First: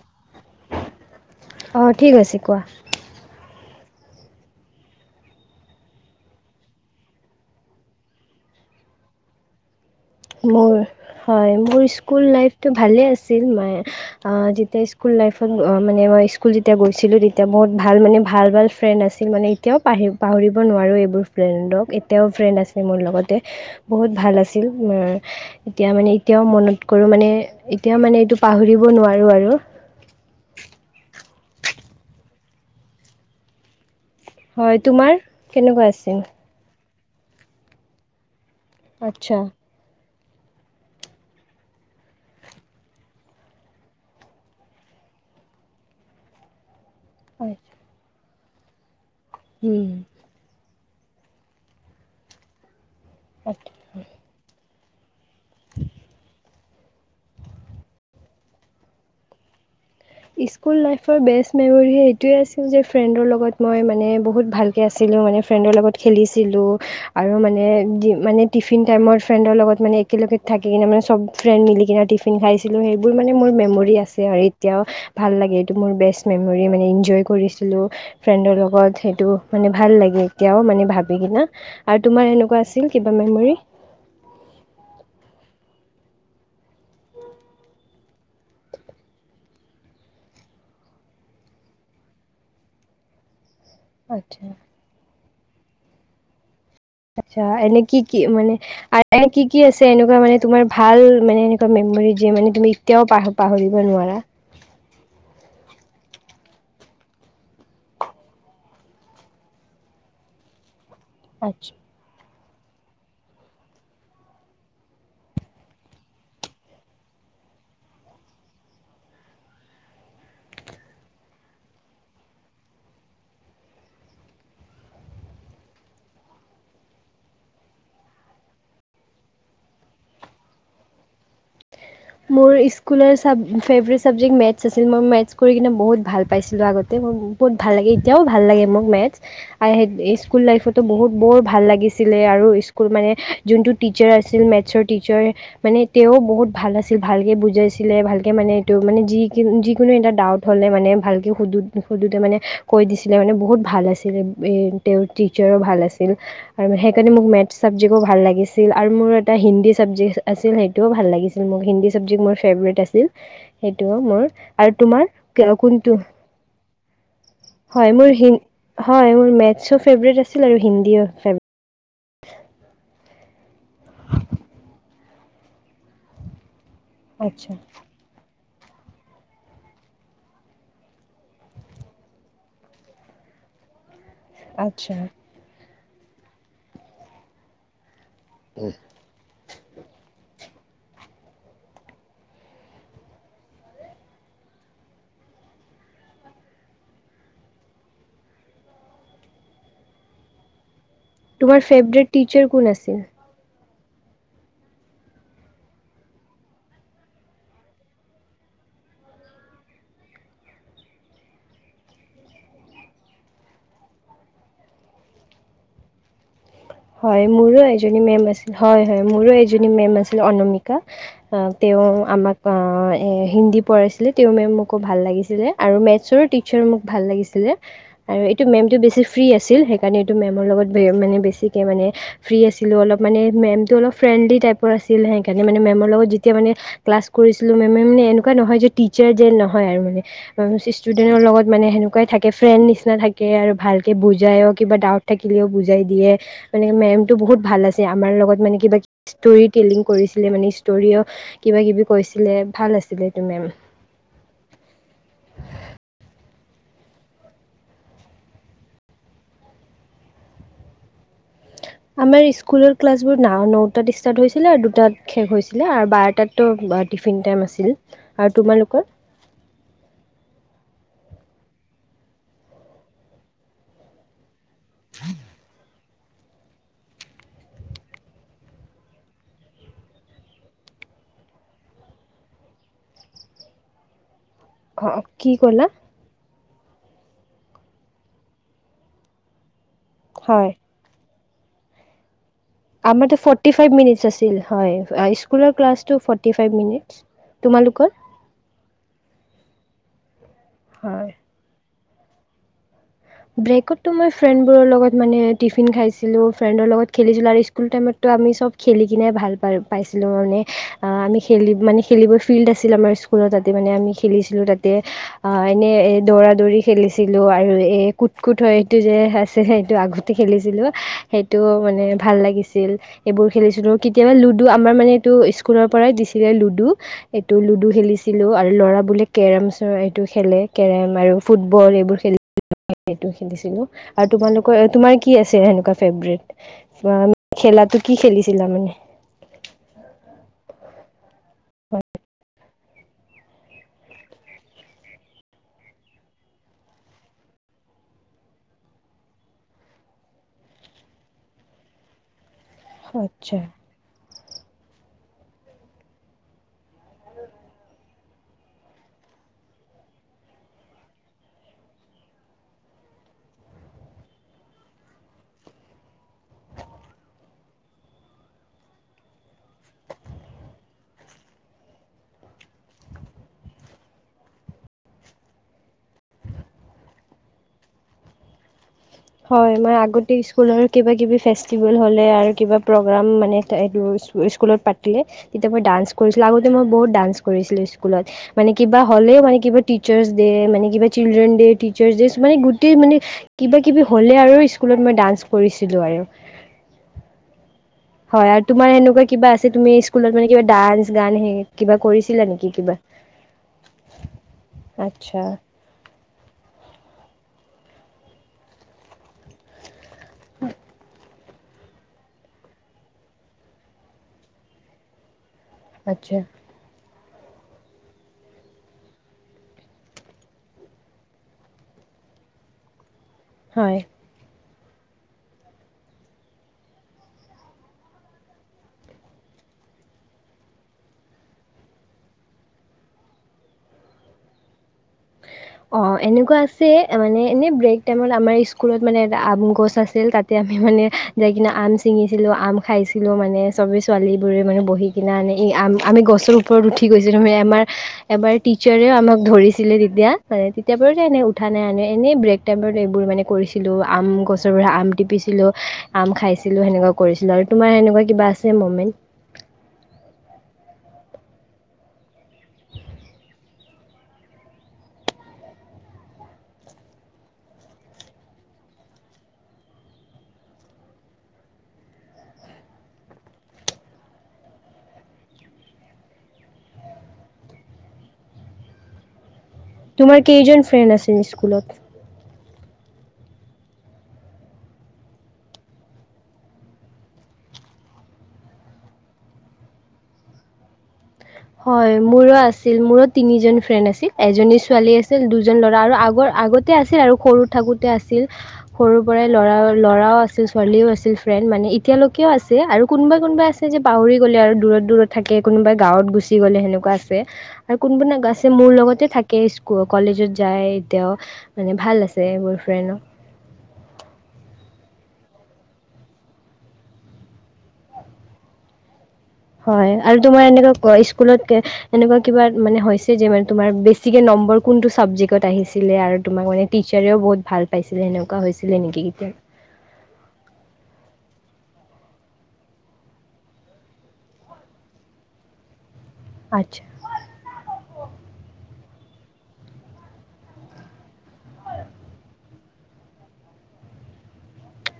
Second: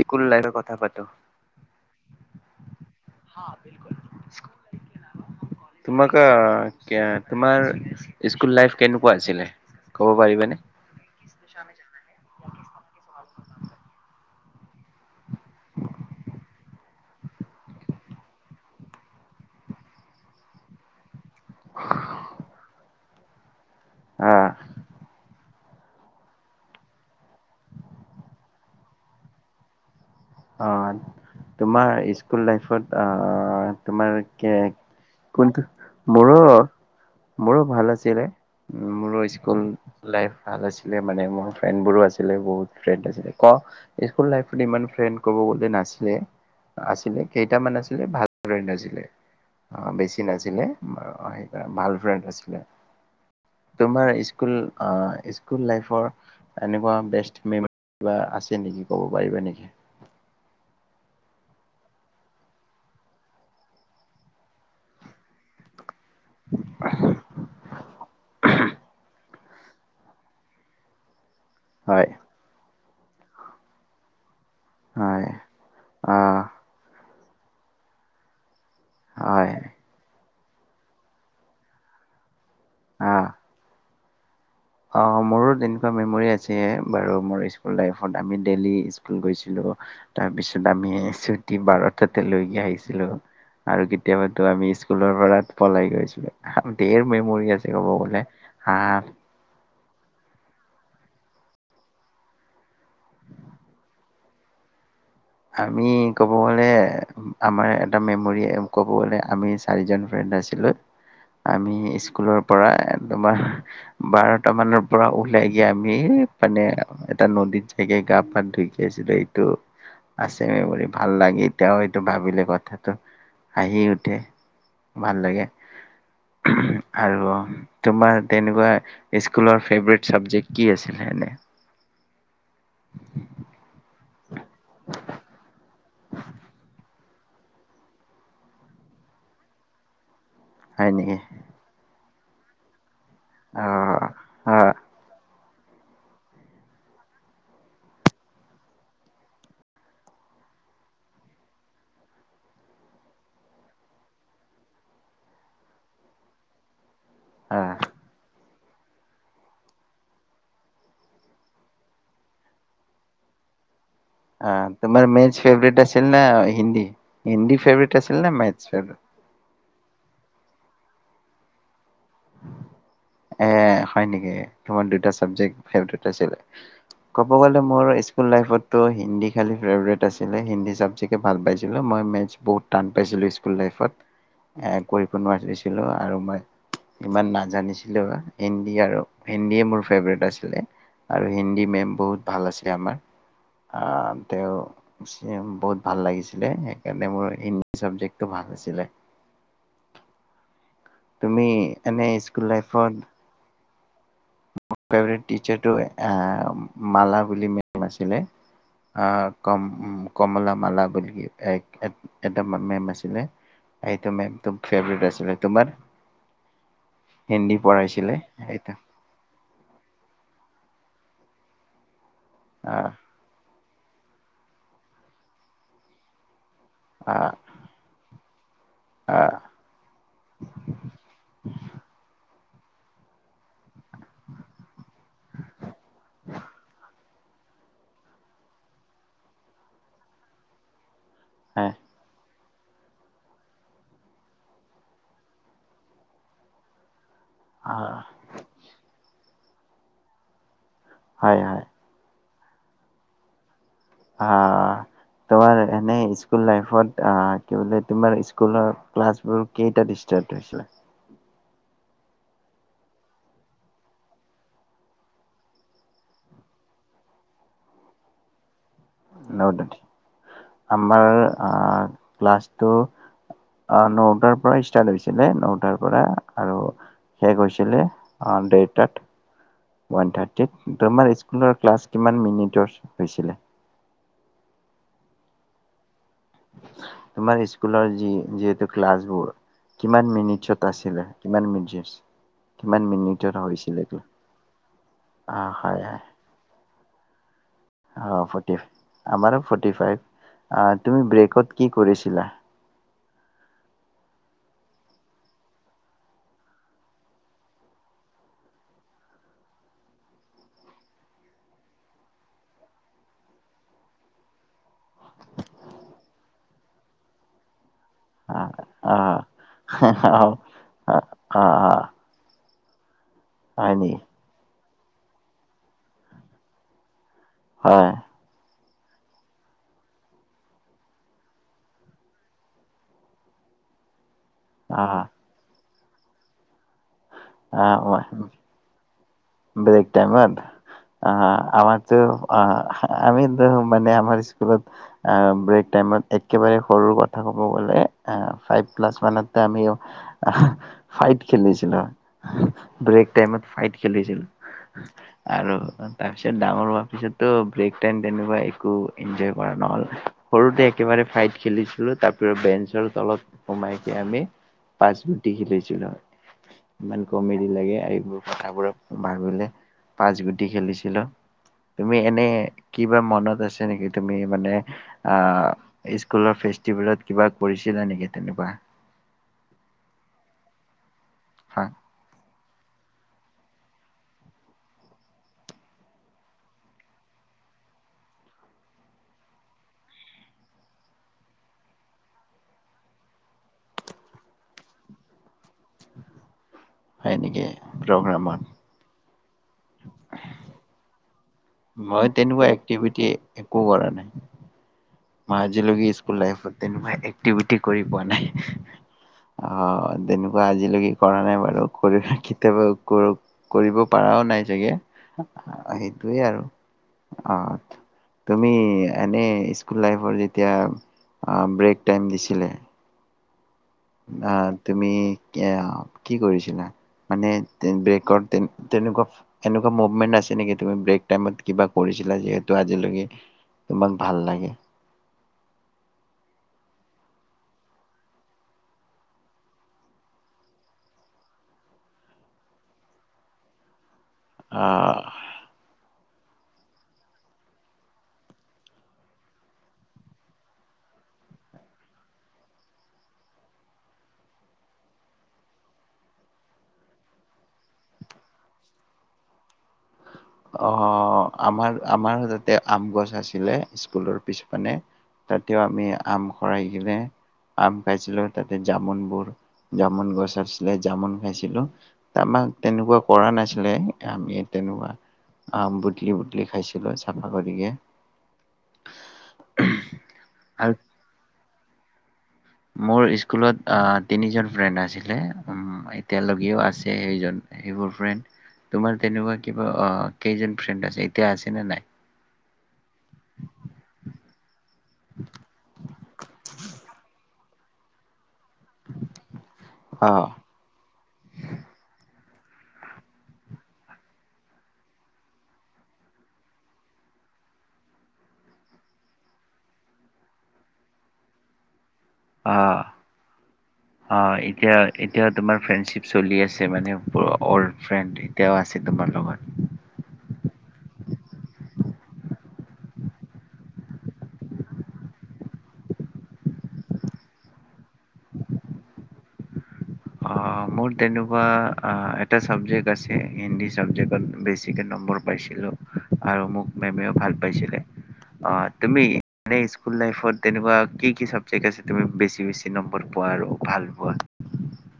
বিকুল লাইনৰ কথা পাতো অঁ ঠিক আছে কোৱা হ তোমাক এতিয়া তোমাৰ স্কুল লাইফ কেনেকুৱা আছিলে? ক'ব পাৰিবানে? মোৰ হয় মোৰ স্কুল লাইফটো ভালে আছিলে। ছিল অ', নাই যেতিয়া স্কুল লাইফ মানে মই স্কুল যেতিয়া গৈছ আছিলোঁ তেতিয়া বহুত ভাল মানে ভাল ভাল ফ্ৰেণ্ড আছিল মানে এতিয়াও পাহৰি পাহৰিব নোৱাৰোঁ এইবোৰ। ফ্ৰেণ্ডক এতিয়াও ফ্ৰেণ্ড আছে মোৰ লগত। তে বহুত ভাল অ আছিল। এতিয়া মানে এতিয়াও মনত কৰোঁ মানে এতিয়াও মানে এইটো পাহৰিব নোৱাৰো আৰু। অ', তোমাৰ স্কুল লাইফত অ' তোমাৰ কে হয় তোমাৰ কোন কেনেকুৱা আছিল মোৰো মোৰো ভাল আছিলে। উম, মোৰো আচ্ছা স্কুল লাইফ ভাল আছিলে মানে মোৰ ফ্ৰেণ্ড বোৰো আছিলে বহুত ফ্ৰেণ্ড আছিলে ক স্কুল লাইফত ইমান ফ্ৰেণ্ড ক'ব গ'লে নাছিলে। আছিলে কেইটামান আছিলে ভাল। ফ্ৰেণ্ড আছিলে। অ', বেছি নাছিলে। সেইকাৰণে ভাল ফ্ৰেণ্ড আছিলে। হয় তোমাৰ স্কুল অ', ইছ স্কুল লাইফৰ এনেকুৱা বেষ্ট মেমৰী কিবা আছে নেকি ক'ব পাৰিবা নেকি? স্কুল লাইফৰ বেষ্ট মেমৰি এইটোৱে আছিল যে ফ্ৰেণ্ডৰ লগত মই মানে বহুত ভালকে আছিলোঁ মানে ফ্ৰেণ্ডৰ লগত খেলিছিলোঁ আৰু মানে মানে টিফিন টাইমত ফ্ৰেণ্ডৰ লগত মানে একেলগে থাকি কিনে মানে চব ফ্ৰেণ্ড মিলি কেনে হয় টিফিন খাইছিলো সেইবোৰ মানে মোৰ মেমৰি আছে আৰু এতিয়া হয় ভাল লাগে এইটো মোৰ বেষ্ট আহ মেমৰিী মানে এনজয় কৰিছিলোঁ ফ্ৰেণ্ডৰ লগত লগত সেইটো হয় মানে ভাল লাগে এতিয়াও মানে ভাবি কিনা আৰু তোমাৰ এনেকুৱা আছিল কিবা আহ মেমৰি অ মোৰো তেনেকুৱা মেমৰি আছে বাৰু মোৰ স্কুল লাইত আমি ডেইলি স্ক গৈছিলো তাৰপিছত আমি ছুটি বাৰটাতে লৈকে আহিছিলো আৰু আচ্ছা কেতিয়াবাতো আমি স্কুলৰ পৰা পলাই গৈছিলে আচ্ছা এনে কি কি মানে আহ এনে কি কি আছে এনেকুৱা মানে তোমাৰ ভাল মানে এনেকুৱা মেমৰি যে মানে তুমি এতিয়াও পাহৰিব নোৱাৰা আমি ক'ব গ'লে আমাৰ এটা মেমৰি ক'ব গ'লে আমি চাৰিজন ফ্ৰেণ্ড আছিলোঁ আচ্ছা আমি স্কুলৰ পৰা তোমাৰ বাৰটা মানৰ পৰা ওলাই গিয় আমি মানে এটা নদীত জগে গা পা ধুইকিয় আছিলো এইটো আছে মে ভাল লাগে এ তেওঁ সটো ভাবিলে কথাটো আহি উঠে ভাল লাগে আৰু তোমাৰ তেনেকুৱা স্কুলৰ ফেভৰেট চাবজেক্ট কি আছিলনে মোৰ স্কুলৰ ফেভট চাবজেক্ট মেথছ আছিল ম মেথছ কৰি কিনে বহুত ভাল পাইছিলো আগতে ম বুত ভাল ল এতিয়াও ভাল লাগ মোক মে স্কুল লাইফতো হয় বহুত নেকি বৰ ভাল লাগিছে আছিলে আৰু স্কুল মানে অ যোনটো টিচাৰ আছিল অ মেথছৰ টিচাৰ মানে তেওঁও বহুত ভাল আছে আ ভালকে বুজাইছিলে ভালকৈ মানে এইটো মানে য যিকোনো এটা ডাউট হ'লে মানে ভালকৈ সুধো সুধোঁতে মানে কৈ দিছিলে মানে বহুত ভাল আছিলে তেওঁৰ টিচাৰো ভাল আছিল আৰু সেইণ অ মেথছাবজেকটো ভাল লাগছে আছিল আৰু মোৰ এটা হিন্দী চাবজেক্ট আছিল সেইটোও ভাল লাগিছিল মোক হিন্দী চাবজেক্ট মোৰ ফেভৰেট আছিলেই অ তোমাৰ মে ফেভট কোনটো আছিল ন হিন্দী হিন্দী ফেভট আছিল ন ম ফেভ চ' ফেভৰেট আছিল আৰু হিন্দীও ফেভৰেট এ হয় নেকি তোমাৰ দুটা চাবজেক্ভট আছিল ক'ব আচ্ছা গ'লে মোৰ স্কুল লাইফত ত' হিন্দী খালী ফেভৰেট আছিলে হিন্দী চাবজেক্টে ভাল পাইছিলোঁ মই মেথছ বহুত টান পাইছিলোঁ স্কুল লাইফত এ আচ্ছা কৰিপনণ ম বেছি ছিলো আৰু মই ইমান নাজানিছিল হিন্দী আৰু হিন্দীয়ে মোৰ ফেভৰেট আছিলে আৰু হিন্দী মেম বহুত ভাল আছে আমাৰ তেওঁ বহুত ভাল লাগিছিলে সেইকাৰণে মোৰ হিন্দী চাবজেক্টটো ভাল আছিলে তুমি তোমাৰ এনে ফেভৰেট স্কুল টিচাৰ কোন লাইফত আছিল? ফেভৰেট টিচাৰটো মালা বুলি মেম আছিলে অহ কমলা মালা বুলি এটা মেম আছিলে সেইটো মেম ফেভট আছিল তোমাৰ? হয় হিন্দী মোৰো এজনি পঢ়াইছিলে মেম আছিল সেইটো হয় হয় মোৰো এজনি এজনী মেম আছিলে অনমিকা তেওঁ আমাক, অ আহ এ হিন্দী পঢ়াইচিলে তেওঁ মেমোকো ভাল লাগিছিলে আৰু মেটচৰ টিচাৰ, আহ [unintelligible] এইটো মেমটো বেছি ফ্ৰী আহ আছিল সেইকাৰণে এইটো মেমৰ লগত বে মানে বেছি ফ্ৰি আছিলো অলপ মানে মেমটো অলপ ফ্ৰেণ্ডলি টাইপৰ আছিলে সেইকাৰণে মানে মেমৰ লগত যেতিয়া মানে ক্লাচ কৰিছিলো মেমে মানে এনেকুৱা নহয় যে টিচাৰ যে নহয় আৰু মানে চিচ- ষ্টুডেনৰ লগত হয় হেনেকোৱাই থাকে ফ্ৰেণ্ড নিচিনা থাকে আৰু ভালকে বুজাইয়ো কিবা ডাউট থাকিলেও বুজাই দিয়ে। মানে মেম টো বহুত ভাল আছে আহ, আমাৰ লগত মানে কিবা দুই টিলিং কৰিছিলে মানে ইচ- সৰিও হয় কিবা হয়। কিবি কৈছে। মানে ভাল আছিলে সেইটো মেম। অ', তোমাৰ এনে স্কুল লাইভত অ', কি বোলে তোমাৰ স্কুলৰ ক্লাচবোৰ কেইটাত স্টাৰ্ট হৈছিলে। আমাৰ স্কুলৰ ক্লাছবোৰ নাও নটাত ষ্টাৰ্ট হৈছিলে আৰু দুটাত শেষ হৈছিলে আৰু বাৰটাততো টিফিন টাইম আছিল। আৰু তোমালোকৰ? আমাৰ আহ ক্লাছটো আহ নটাৰ ষ্টাৰ্ট হৈছিলে নটাৰ কৰা আৰু শেষ হৈছিলে আহ দেৰটাত ওৱান থাৰ্টিত। তোমাৰ স্কুলৰ ক্লাছ কিমান মিনিটৰ হৈছিলে? অ', কি ক'লা? তোমাৰ স্কুলৰ যি যিহেতু ক্লাছবোৰ কিমান মিনিটছত আছিলে? কিমান মিৰ্জীচ‌? আমাৰ টো ফৰতিফাইভ মিনিটচ আছিল হয় আহ স্কুলৰ হয় ক্লাচটো হয় ফৰতিফাইভ মিনিট। অ ফৰতিফাইভ আমাৰো ফৰ্টি ফাইভ। আ হয় তুমি ব্ৰেকত কি কৰিছিলা। ব্ৰেকততো মই ফ্ৰেণ্ডবোৰৰ লগত মানে টিফিন খাইছিলো, ফ্ৰেণ্ডৰ লগত খেলিছিলোঁ আৰু স্কুল টাইমততো আমি চব খেলি কিনে ভাল প পাইছিলো মানে আহ আমি খেলি খেলিব ফিল্ড আছিল আমাৰ স্কুলত তাতে মানে আমি এনেই দৌৰা দৌৰি খেলিছিলোঁ আৰু এই কুট কুট হয় সেইটো যে আহ আছে সেইটো আগতে আহ খেলিছিলোঁ অ সেইটো অ মানে ভাল লাগিছিল। ছিল। এইবোৰ খেলিছিলো হয় নেকি কেতিয়াবা লুডু আমাৰ মানে এইটো স্কুলৰ পৰাই দিছিলে লুডু। এইটো লুডু হয় খেলিছিলো আৰু ল'ৰাবোৰে বোলে কেৰম চ এইটো খেলে কেৰম আৰু ফুটবল এইবোৰ খেলি সেইটো খেলিছিলো আৰু তোমালোকৰ অ তোমাৰ কি আছে সেনেকুৱা ফেভৰেট সিমান খেলাটো অ কি খেলিছিলা মানে? ব্ৰেক টাইমত অহ আমাৰটো অহ আমিতো মানে আমাৰ স্কুলত ব্ৰেক টাইমত একেবাৰে সৰু কথা কব গলে ফাইভ ক্লাছমানটো আমিও ফাইট খেলিছিলো ব্ৰেক আচ্ছা টাইমত ফাইট আৰু তাৰ পিছত ডাঙৰ হোৱাৰ পিছতো ব্ৰেক তেনেকুৱা একো এনজয় কৰা নহ'ল সৰুতে একেবাৰে ফাইট খেলিছিলো তাৰ বেঞ্চৰ তলত সোমাই আমি পাচ গুটি খেলিছিলো, ইমান কমেডি লাগে এইবোৰ কথাবোৰ ভাবিলে পাচ গুটি খেলিছিলো তুমি এনে কিবা মনত আছে নেকি তুমি মানে আহ স্কুলৰ ফেষ্টিভেলত কিবা কৰিছিলা নেকি তেনেকুৱা? হয় মই আগতে স্কুলৰ কিবা কিবি হা, ফেষ্টিভেল হ'লে আৰু কিবা প্ৰগ্ৰাম মানে স্কুলত পাতিলে তেতিয়া মই ডান্স কৰিছিলোঁ আগতে মই বহুত ডান্স কৰিছিলোঁ স্কুলত মানে কিবা হ'লেও মানে কিবা টিচাৰ্চ ডে মানে কিবা চিলডেনচ ডে টিচাৰছ ডে মানে গোটেই মানা কিবি হ'লে আৰু স্কুলত মই ডান্স কৰিছিলোঁ আৰু হয় নেকি হয় প্ৰগ্ৰামত আৰু তোমাৰ এনেকুৱা কিবা আছে তুমি স্কুলত মানে কিবা ডান্স জানে মই তেনেকুৱা এক্টিভিটি একো কৰা নাই। আচ্ছা মই আজিলৈকে স্কুল ফুল লাইফ তেনেকুৱা এক্টিভিটি কৰি পোৱা নাই। অহ তেনেকুৱা আজিলৈকে কৰা নাই আৰু [unintelligible] কেতিয়াবা কৰিব পাৰও নাই চাগে আচ্ছা সেইটোৱেই আৰু অহ তুমি এনে স্কুল লাইফৰ যেতিয়া ব্ৰেক টাইম দিছিলে হয় [unintelligible] তুমি কি কৰিছিলা মানে ব্ৰেকৰ তেনেকুৱা এনেকুৱা মুভমেণ্ট আছে নেকি তুমি ব্ৰেক টাইমত কিবা কৰিছিলা যিহেতু আজিলৈকে তোমাক ভাল লাগে? অহ এনেকুৱা আছে মানে এনে ব্ৰেক টাইমত আমাৰ স্কুলত মানে এটা আম গছ আছিল তাতে আমি মানে যাই কিনে আম ছিঙিছিলো আম খাইছিলো মানে চবে ছোৱালী বোৰে মানে বহি আহ কিনে আনি আমি গছ ওপৰত উঠি গৈছিলোৱে আমাৰ এবাৰ টিচাৰেও আমাক ধৰিছে [unintelligible] ছিলে তেতিয়া মানে তেতিয়া পৰা এনে উঠা নাই আন এনেই ব্ৰেক টাইমত এইবোৰ মানে কৰিছিলো আম গছৰ পৰা আম টিপিছিলো আম খাইছিলো সেনেকুৱা কৰিছিলো আৰু তোমাৰ সেনেকুৱা কিবা আছে মমেন্ট? অহ আমাৰ আমাৰ তাতে আম গছ আছিলে স্কুলৰ পিছফানে তাতে আমি আম খৰাই কিনে আম খাইছিলো তাতে জামুনবোৰ জামুন গছ আছিলে জামুন খাইছিলো আমাক তেনেকুৱা কৰা নাছিলে আমি তেনেকুৱা অহ বুটলি বুটলি খাইছিলো চাফা কৰিকে তোমাৰ কেইজন আৰু ফ্ৰেণ্ড আছে স্কুলত হয়। মোৰ স্কুলত তিনিজন ফ্ৰেণ্ড আছিলে এতিয়ালেও আছে স সেইোৰ ফ্ৰেণ্ড, তোমাৰ তেনেকুৱা কিবা কেই ফ্ৰেণ্ড আছে? এতিয়া আছে নে নাই? হয় মোৰো আছিল মোৰো তিনিজন ফ্ৰেণ্ড আছিল এজনী ছোৱালী আছিল দুজন ল'ৰা আৰু আগৰ আগতে আছিল আৰু সৰু থাকোঁতে আছিল। সৰু পৰাই ল'ৰা ল'ৰাও অ', আছিল ছোৱালীও আছিল ফ্ৰেণ্ড মানে এতিয়ালৈকেও আছি আৰু কোনবা কোনোবা আছে যে পাহৰি গ'লে আৰু দূৰত দূৰত থাকে কোনোবা গাঁৱত গৈছ গ'লে সেনেকুৱা আছে আৰু কোন কোনক মোৰ লগতে থাকে ইছকু কলেজত যায় এতিয়াও মানে ভাল আছে। মোৰ অ', ফ্ৰেণ্ড অ', এতিয়া এতিয়াও তোমাৰ ফ্ৰেণ্ডশ্বিপ চলি আছে মানে অল্ড ফ্ৰেণ্ড এতিয়াও আছে তোমাৰ লগত। হয় আৰু তোমাৰ এনেকুৱা স্কুলত এনেকুৱা কিবা হৈছে যে বেছিকে নম্বৰ কোনটো চাবজেক্টত আহিছিলে আৰু তোমাক মানে টিচাৰেও ভাল পাইছিলে সেনেকুৱা হৈছিলে নেকি? মোৰ তেনেকুৱা এটা চাবজেক্ট আছে হিন্দী চাবজেক্টত বেছিকে নম্বৰ পাইছিলোঁ। আৰু মোক আচ্ছা মেমেও ভাল পাইছিলে। অ', তুমি স্কুল লাইফত তেনেকুৱা কি কি চাবজেক্ট আছিল তুমি বেছি বেছি নম্বৰ পোৱা আৰু ভালপোৱা?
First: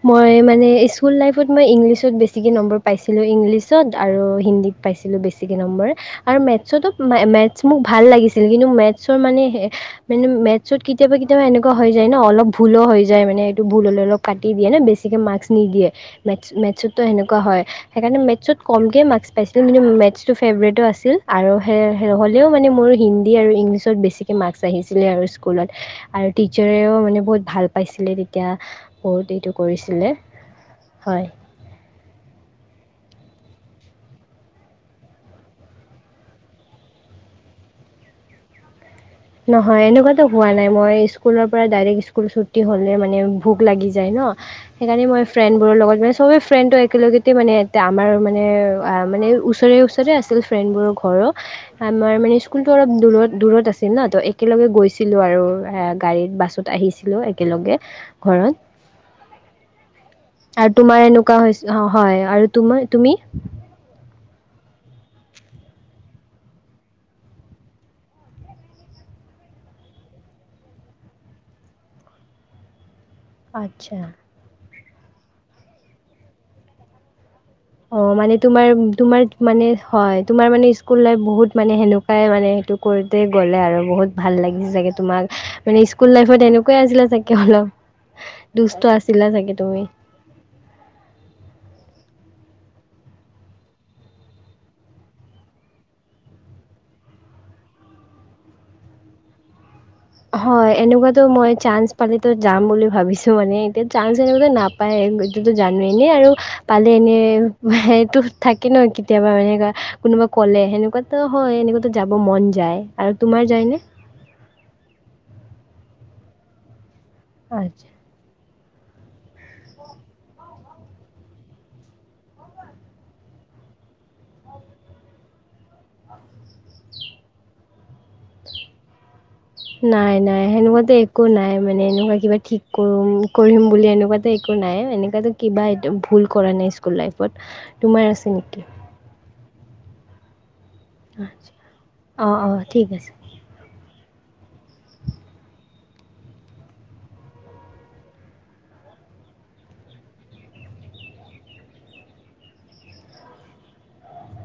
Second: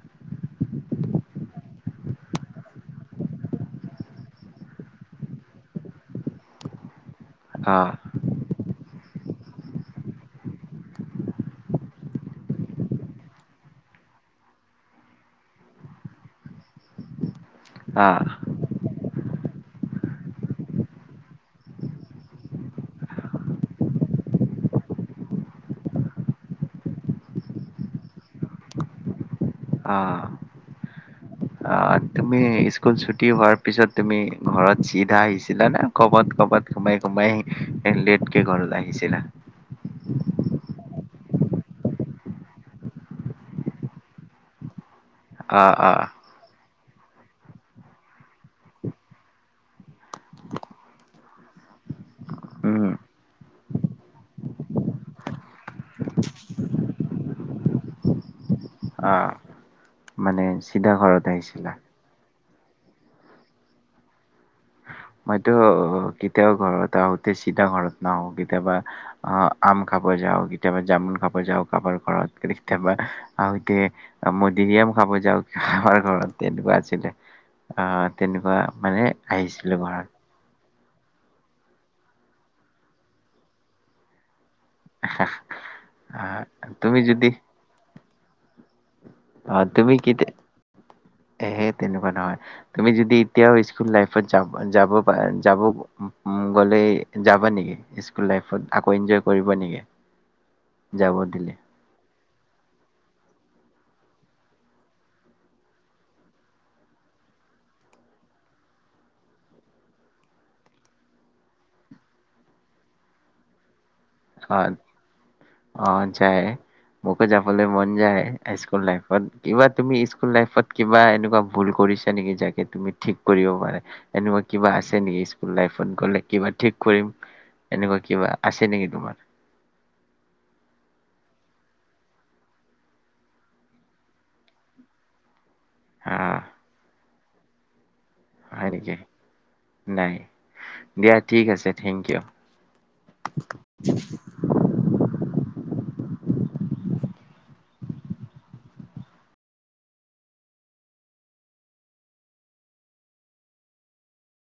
মই মানে স্কুল লাইফত মই ইংলিছত বেছিকৈ নম্বৰ পাইছিলোঁ ইংলিছত আৰু হিন্দীত পাইছিলোঁ বেছিকৈ নম্বৰ আৰু মেথছতো মা মেথছ মোক অ', ভাল লাগিছিল কিন্তু মে মানে মানে মেথছত কেতিয়াবা কেতিয়াবা এনেকুৱা হৈ যায় ন অলপ ভুলো হৈ যায় মানে এইটো ভুল হ'লে অলপ কাট দিয়ে নে বেছিকৈ মাৰ্কছ নিদিয়ে মেথছ মেথছতো সেনেকুৱা হয়। সেইকাৰণে অ', মেথছত কমকে মাৰ্ক পাই কিন্তু মেথছটো ফেভৰেটো আছিল আৰু সেই হ'লেও মানে মোৰ হিন্দী আৰু ইংলিছত বেছিকৈ মাৰ্কছ আহিছিলে আৰু স্কুলত আৰু টিচাৰেও মানে বহুত ভাল পাইছিলে তেতিয়া ব' দিটো কৰিছিলে। হয়। অহ, তুমি স্কুল ছুটি হোৱাৰ পিছত তুমি ঘৰত চিধা আহিছিলানে ক'বাত ক'বাত সোমাই সোমাই লেটকে ঘৰত আহিছিলা? নহয় এনেকুৱাতো হোৱা নাই মই স্কুলৰ পৰা ডাইৰেক্ট স্কুল ছুটি হ'লে মানে ভোক লাগি যায় ন' সেইকাৰণে মই অ', ফ্ৰেণ্ডবোৰৰ লগত অ', মানে চবেই ফ্ৰেণ্ডটো একেলগে তে মানে আমাৰ মানে মানে ওচৰে ওচৰে আছিল ফ্ৰেণ্ডবোৰৰ ঘৰো আমাৰ মানে স্কুলটো উম, অলপ দূৰত দূৰত আছিল। ন' একলগে গৈছিলো আৰু গাড়ীত বাছত আহিছিলো একেলগে অ', ঘৰত মানে আৰু চিধা তোমাৰ ঘৰত এনেকুৱা আহিছিলা। অ', হয় আৰু তোমাৰ তুমি? মইতো অ', কেতিয়াও ঘৰত আহোতে চিধা ঘৰত নাহো কেতিয়াবা অ', আম খাব যাওঁ কেতিয়াবা জামুন খাব যাওঁ কাৰোবাৰ ঘৰত কেতিয়াবা আৰু আচ্ছা এতিয়া মধুৰীআম খাব যাওঁ আমাৰ ঘৰত তেনেকুৱা আছিলে। অ', মানে তেনেকুৱা তোমাৰ, মানে তোমাৰ মানে আহিছিলোঁ ঘৰত। হয় তোমাৰ মানে স্কুল লাইফ বহুত মানে সেনেকুৱাই মানে সেইটো কৰোতে গ'লে আৰু বহুত ভাল লাগে। চাগে তোমাক মানে স্কুল অ', লাইফত এনেকুৱাই তুমি আছিলে যদি চাগে অলপ। দুষ্ট আছ অ তুমি [unintelligible] হে তেনেকুৱা নহয় তুমি যদি এতিয়াও স্কুল লাইফত যাব প যাব গলে যাবা নেকি স্কুল লাইফত আকৌ এনজয় কৰিবা নেকি হয় যাব এনেকুৱাতো মই দিলে চান্স পালে যাম বুলি ভাবিছো মানে এতিয়া চান্স এনেকুৱা নাপায় এইটোতো জানো এনে আৰু পালে এনে এইটো থাকে ন কেতিয়াবা মানে কোনোবা কলে সেনেকুৱাতো হয় এনেকুৱো যাব মন যায় আৰু তোমাৰ যায় নে? অ অ যয় মোকে যাবলৈ আচ্ছা মন যায় স্কুল লাইত কিবা তুমি স্কুল লাইফত কিবা এনেকুৱা ভুল কৰিছা নেকি যে তুমি ঠিক কৰিব পাৰা এনেকুৱা কিবা আছে নেকি স্কুল লাইফত গলে কিবা ঠিক কৰিম এনেকুৱা কিবা আছে নেকি তোমাৰ নাই নাই সেনেকুৱাতো একো নাই মানে এনেকুৱা কিবা ঠিক কৰম কৰিম বুলি এনেকুৱাতে একো নাই এনেকুৱাতো কিবা অ ভুল কৰা নাই স্কুল লাইফ প তোমাৰ আছে নেকি নাই দিয়া ঠিক আছে থেংক ইউ অঁ অঁ ঠিক আছে হু [unintelligible]